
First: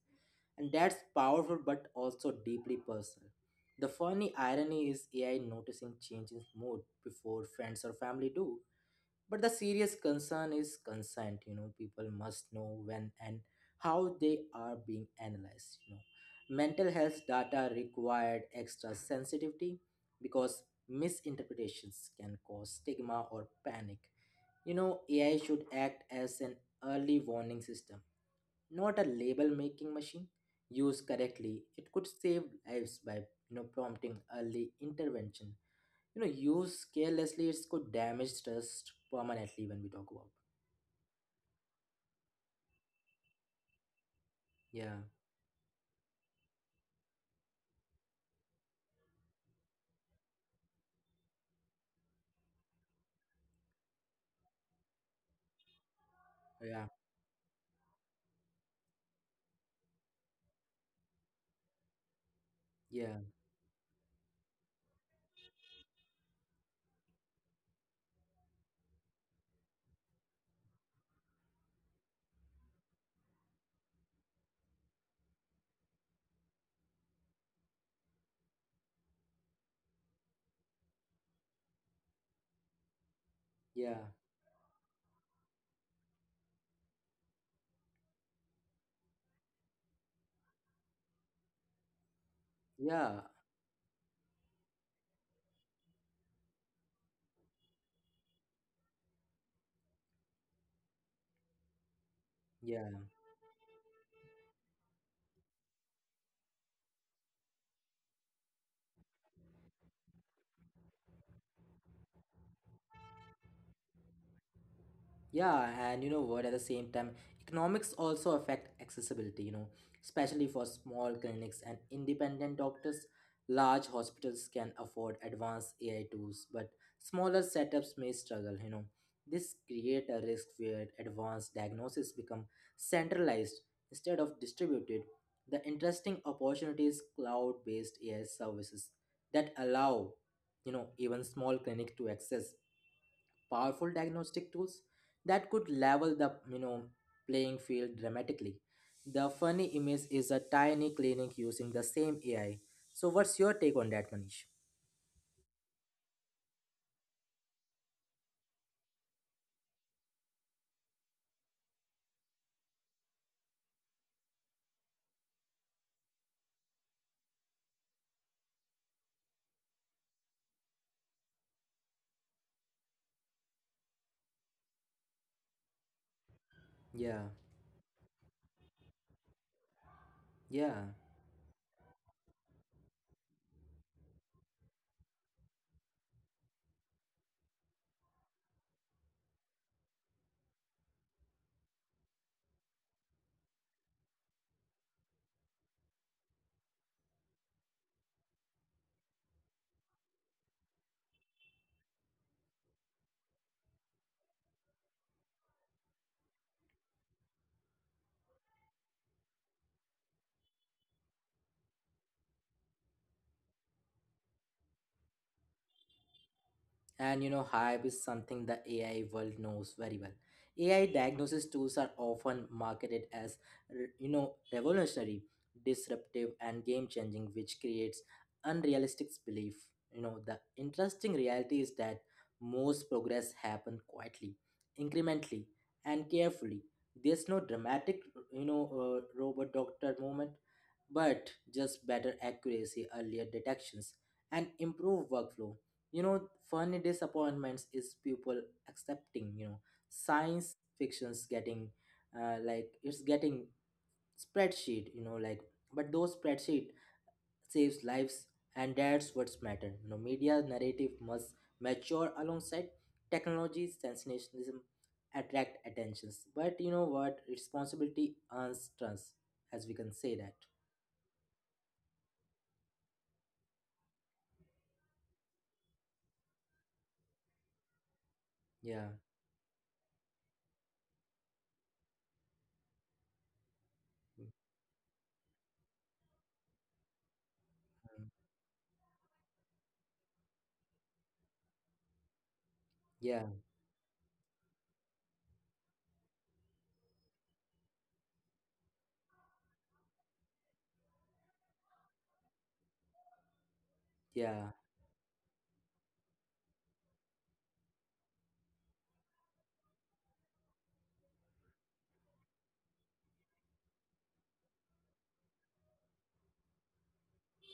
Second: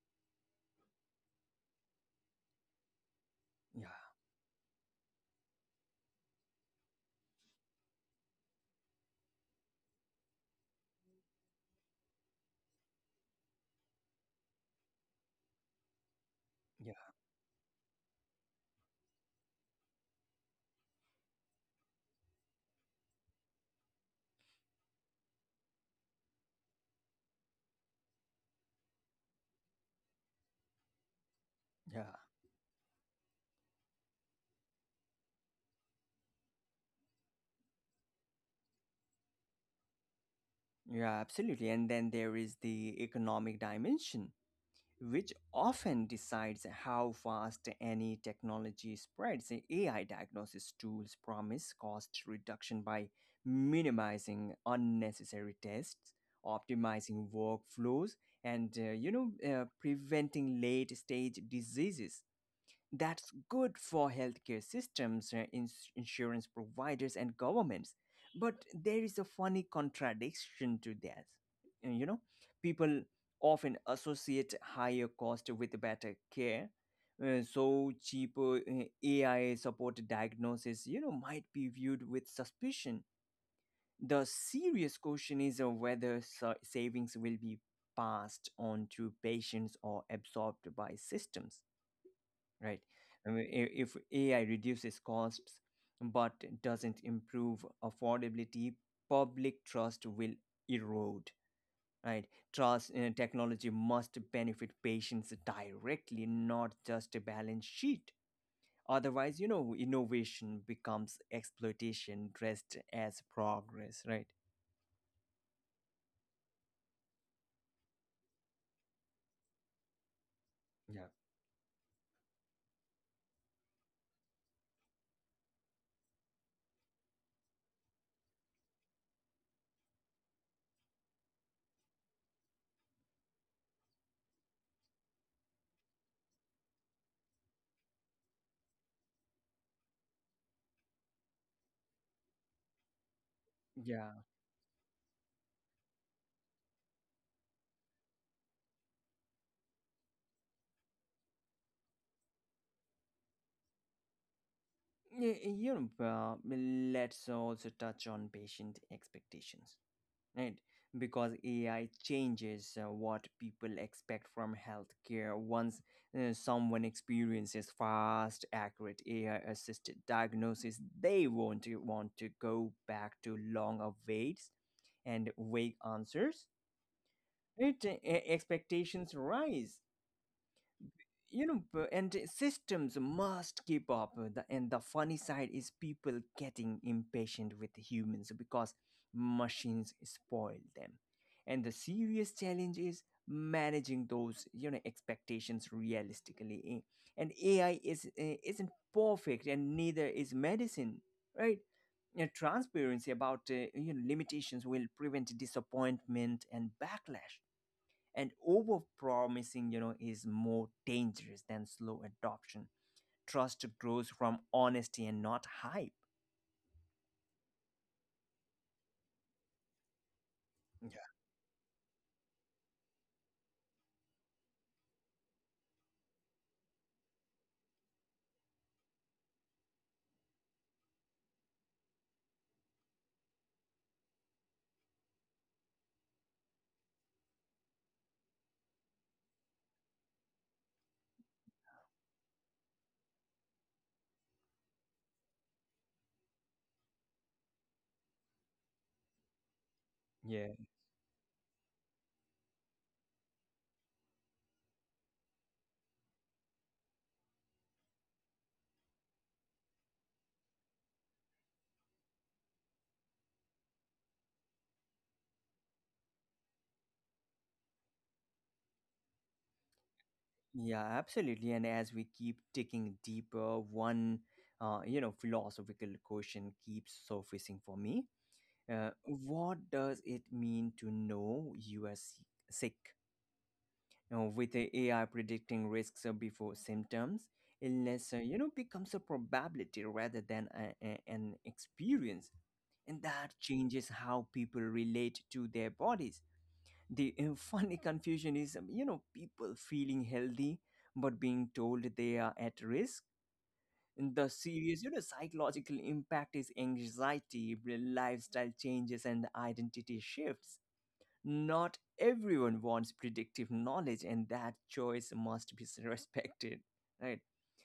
And that's powerful but also deeply personal. yeah, The funny irony is AI noticing change in mood before friends or family do. But the serious concern is consent. You know, people must know when and how they are being analyzed. You know, yeah, mental health data required extra sensitivity because misinterpretations can cause stigma or panic. You know, AI should act as an early warning system, not a label making machine. Used correctly, it could yeah, save lives by you know prompting early intervention. You know used carelessly it could damage trust permanently when we talk about yeah, absolutely. And then there is the economic dimension, yeah, which often decides how fast any technology spreads. AI diagnosis tools promise cost reduction by minimizing unnecessary tests, yeah, optimizing workflows, and, you know, preventing late stage diseases. yeah, That's good for healthcare systems, insurance providers, and governments. But there is a funny contradiction to that. You know, people often associate higher cost with better care. So cheaper AI supported diagnosis, you know, might be viewed with suspicion. yeah, The serious question is whether savings will be passed on to patients or absorbed by systems, right? yeah, I mean, if AI reduces costs but doesn't improve affordability, public trust will erode, right? Trust yeah. in technology must benefit patients directly, not just a balance sheet. Otherwise, you know, innovation becomes exploitation dressed as progress, right? Yeah, and you know what, at the same time, economics also affect accessibility, you know, especially for Yeah. small clinics and independent doctors. Large hospitals can afford advanced AI tools, but smaller setups may struggle, you know. This create a risk where advanced diagnosis become centralized instead of distributed. The interesting opportunity is cloud-based AI services that allow, you know, even small clinics to access powerful Yeah. diagnostic tools that could level the you know playing field dramatically. The funny image is a tiny clinic using the same AI. So what's your take on that, Manish? You know, let's also touch on patient expectations, right? Because AI changes what people expect from healthcare. Once someone experiences fast, accurate AI assisted diagnosis, they won't want to go back to long waits and vague answers. Yeah, Right? Expectations rise, yeah. you know, and systems must keep up, and the funny side is people getting impatient with humans because machines spoil them. And the serious challenge is managing those, you know, expectations realistically. And ai isn't perfect, and neither is medicine, right? You know, transparency about, you know, limitations will prevent disappointment and backlash, and over promising, you know, is more dangerous than slow adoption. Trust grows from honesty and not hype. And you know, hype is something the AI world knows very well. AI Yeah. diagnosis tools are often marketed as you know revolutionary, disruptive, and game changing, which creates unrealistic belief. You know, the interesting reality is that most progress happens quietly, incrementally, and carefully. There's no dramatic, robot doctor moment but just better accuracy, earlier detections, and improved workflow. You know, funny disappointments is people accepting, you know, Yeah, science fiction's getting like it's getting spreadsheet, you know, like but those spreadsheet saves lives and that's what's matter. You know, media narrative must mature alongside technology, sensationalism, attract attentions. But you know what? Responsibility earns trust, as we can say that. yeah, absolutely. And as we keep digging deeper, one, you know, philosophical question keeps surfacing for me. Yeah. What does it mean to know you are sick? You know, with the AI predicting risks before symptoms, illness, you know, becomes a probability rather than an experience, and that Yeah, changes how people relate to their bodies. The funny confusion is, you know, people feeling healthy but being told they are at risk. And the yeah, serious, you know, psychological impact is anxiety, lifestyle changes, and identity shifts. Not everyone wants predictive knowledge, and that choice must be respected, right?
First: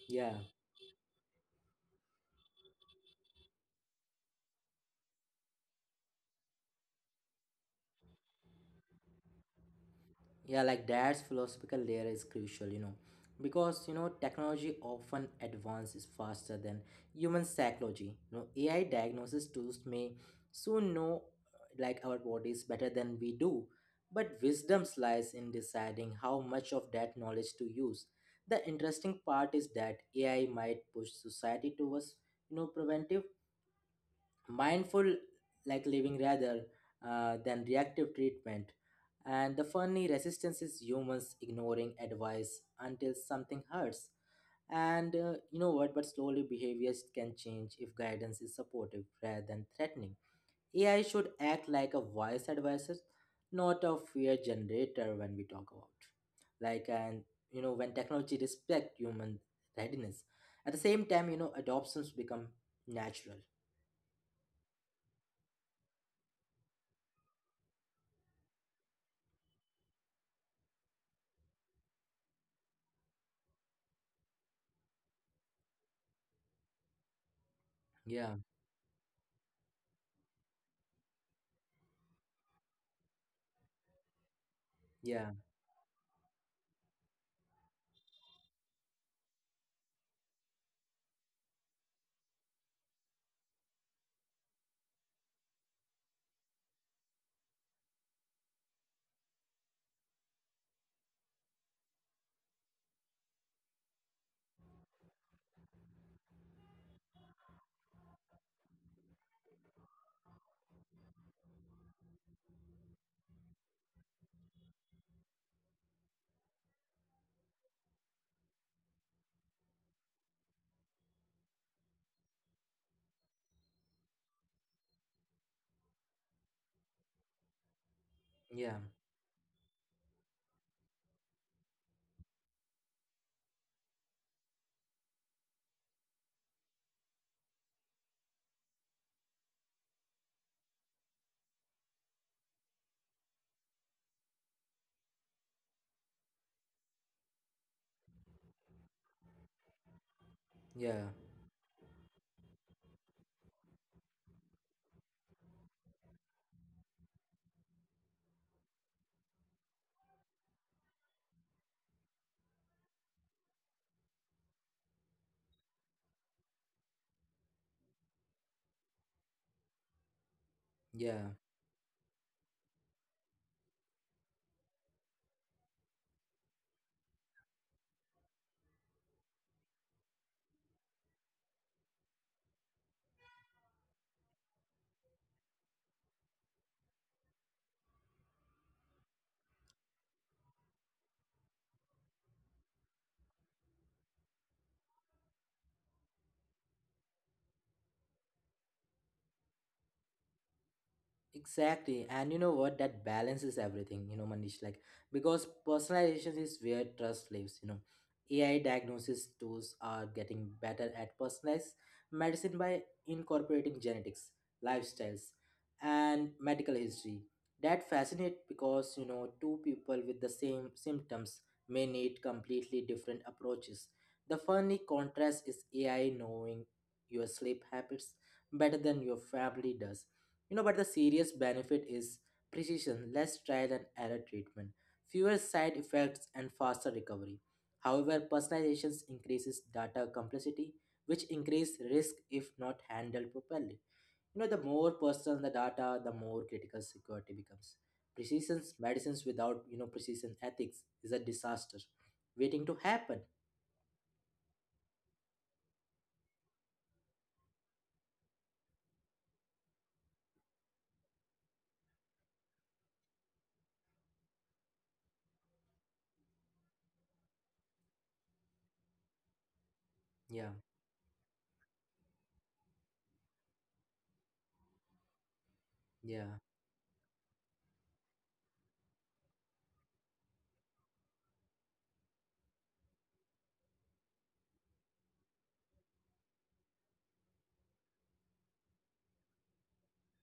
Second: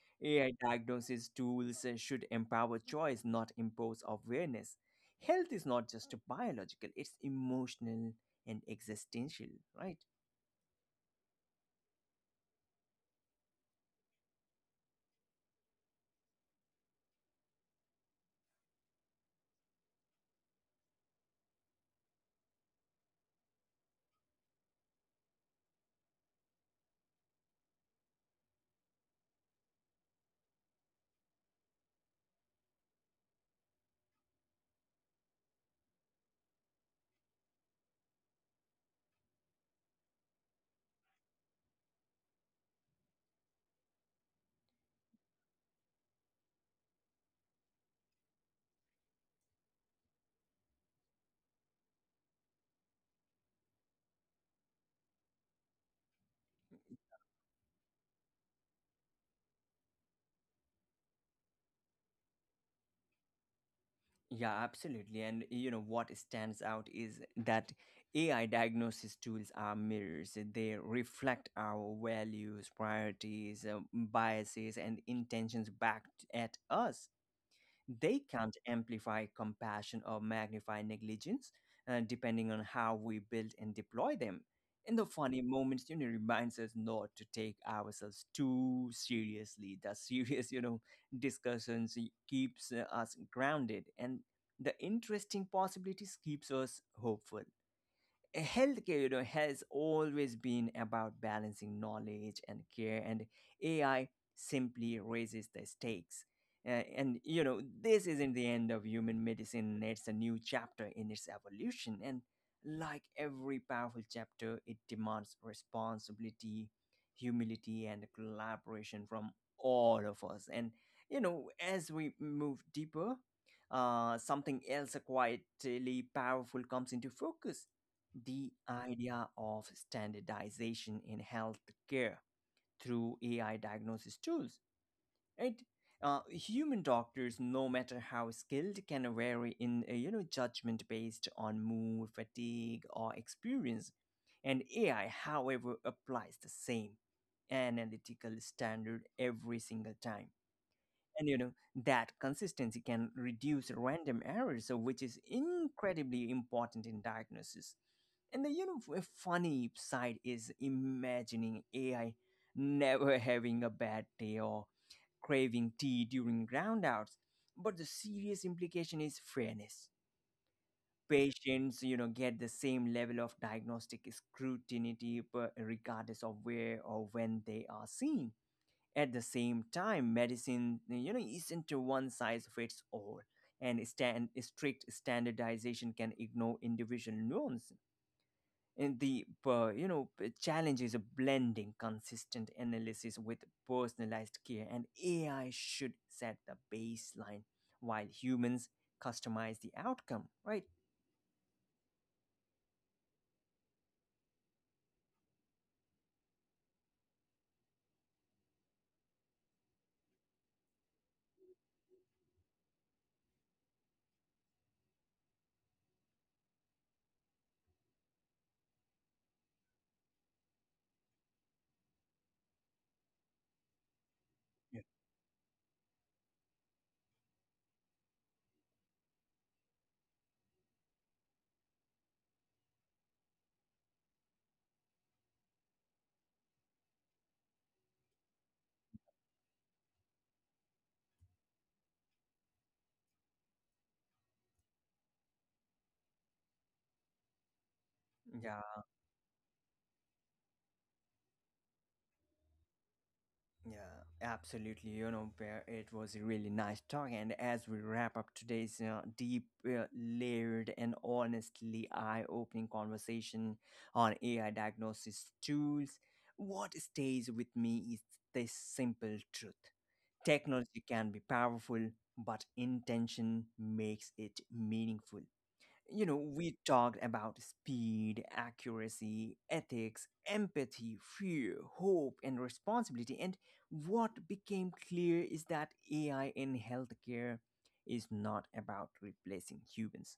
yeah, AI diagnosis tools should empower choice, not impose awareness. Health is not just biological, it's emotional and existential, right? yeah. Like that's philosophical layer is crucial, you know, because you know technology often advances faster than human psychology. You know, AI diagnosis tools may soon know like our bodies better than we do, but wisdom lies in deciding how much of that knowledge to use. The interesting part is that AI might push society towards you know preventive mindful like living rather than reactive treatment and the funny resistance is humans ignoring advice until something hurts and you know what but slowly behaviors can change if guidance is supportive rather than threatening. AI should act like a wise advisor, not a fear generator when we talk about like and you know when technology respect human readiness at the same time you know adoptions become natural. Yeah, absolutely. And you know what stands out is that AI diagnosis tools are mirrors. They reflect our values, priorities, biases, and intentions back at us. They Yeah, can't amplify compassion or magnify negligence, depending on how we build and deploy them. And the yeah, funny moments, you know, reminds us not to take ourselves too seriously. The serious, you know, discussions keeps us grounded, and the interesting possibilities keeps us hopeful. Healthcare, you know, has always been about balancing knowledge and care, and AI simply raises the stakes. And you know, this isn't the end of human medicine, it's a new chapter in its evolution, and like every powerful chapter, it demands responsibility, humility, and collaboration from all of us. And you know, as we move deeper, something else quietly powerful comes into focus, the yeah, idea of standardization in healthcare through AI diagnosis tools, right? Human doctors, no matter how skilled, can vary in, you know, judgment based on mood, fatigue, or experience. And AI, however, applies the same analytical standard every single time. yeah, And you know that consistency can reduce random errors, so which is incredibly important in diagnosis. And the, you know, funny side is imagining AI never having a bad day or craving tea during roundouts. But the serious implication is fairness. yeah. Patients, you know, get the same level of diagnostic scrutiny regardless of where or when they are seen. At the same time, medicine, you know, isn't a one size fits all, and strict standardization can ignore individual nuances. And the, you know, challenge is blending consistent analysis with personalized care, and AI should set the baseline while humans customize the outcome. Right? Exactly. And you know what? That balances everything, you know, Manish. Like, because personalization is where trust lives, you know. AI diagnosis tools are getting better at personalized medicine by incorporating genetics, lifestyles, and medical history. That fascinates because, you know, two people with the same symptoms may need completely different approaches. The funny Yeah. contrast is AI knowing your sleep habits better than your family does, you know, but the serious benefit is precision, less trial and error treatment, fewer side effects, and faster recovery. However, personalization increases data complexity, which increase risk if not handled properly. You know, the more personal the data, the more critical security becomes. Precision Yeah, medicines without, you know, precision ethics is a disaster waiting to happen. yeah, absolutely. You know, Bear, it was a really nice talk. And as we wrap up today's, deep, layered, and honestly eye opening conversation on AI diagnosis tools, what stays with me is this simple truth. Yeah, Technology can be powerful, but intention makes it meaningful. You know, yeah, we talked about speed, accuracy, ethics, empathy, fear, hope, and responsibility. And what became clear is that AI in healthcare is not about replacing humans,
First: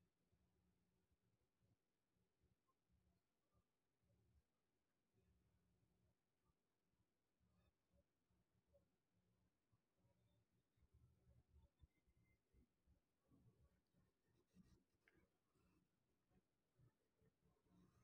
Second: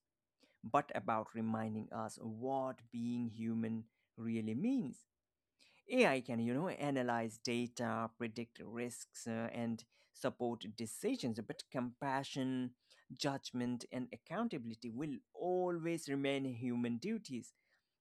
but about reminding us what being human really means. AI can, you know, analyze data, predict risks, and support decisions, but compassion, judgment, and accountability will always remain human duties.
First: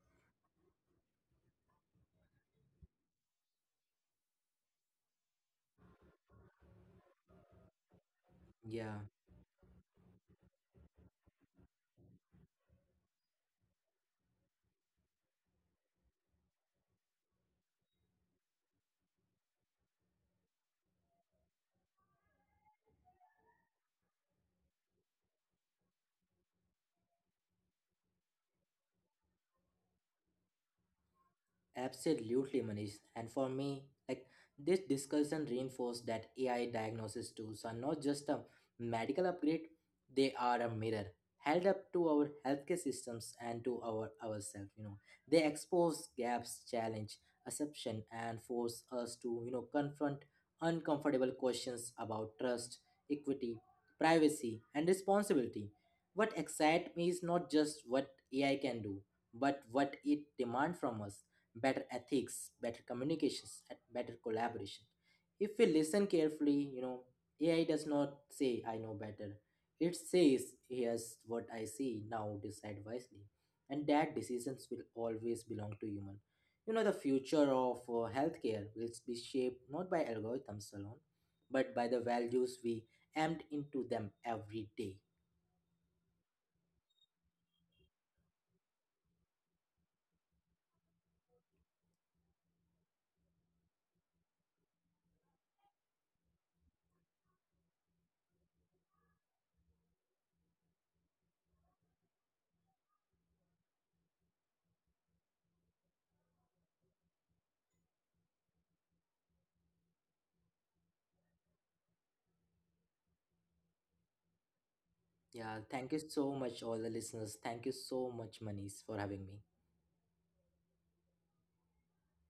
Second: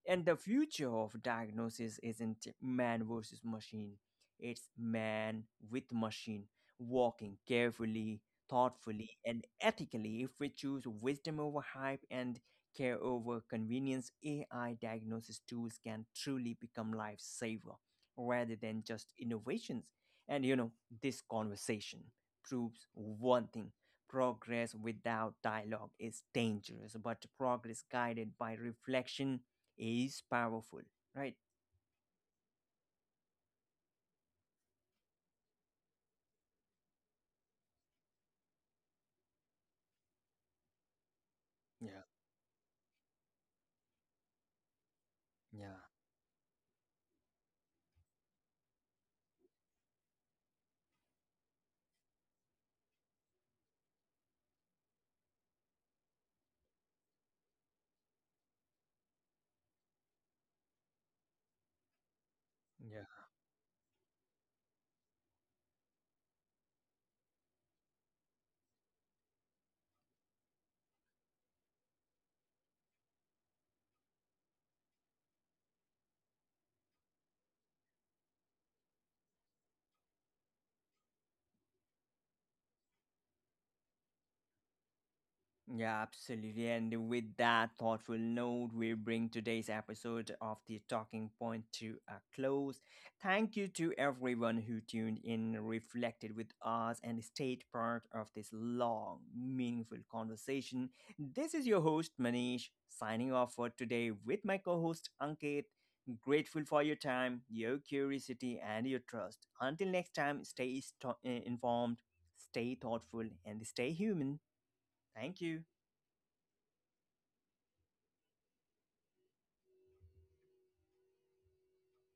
And the future of diagnosis isn't man versus machine, it's man with machine, walking carefully, yeah. thoughtfully, and ethically. If we choose wisdom over hype and care over convenience, AI diagnosis tools can truly become lifesaver rather than just innovations. And you know, this conversation proves one thing, progress without dialogue is dangerous, but progress guided by reflection is powerful, right? Absolutely, Manish. And for me, like this discussion reinforced that AI diagnosis tools are not just a medical upgrade, they are a mirror held up to our Yeah, healthcare systems and to our ourselves, you know. They expose yeah, gaps, challenge assumption and force us to, you know, confront uncomfortable questions about trust, equity, privacy, and responsibility. What excites me is not just what AI can do, but what it demands from us better ethics, better yeah. communications, and better collaboration. If we listen carefully, you know, AI does not say I know better. It says here's what I see, now decide wisely. And that decisions will always belong to human. You know, the future of healthcare will be shaped not by algorithms alone, but by the values we empt into them every day. Yeah, absolutely. And with that thoughtful note, we bring today's episode of the Talking Point to a close. Thank you to everyone who tuned in, reflected with us, and stayed part of this long, meaningful conversation. This is your host, Manish, signing off for today with my co host, Ankit. Grateful for your time, your curiosity, and your trust. Until next time, stay informed, stay thoughtful, and stay human. Thank Yeah, you. thank you so much, all the listeners. Thank you so much, Manish, for having me.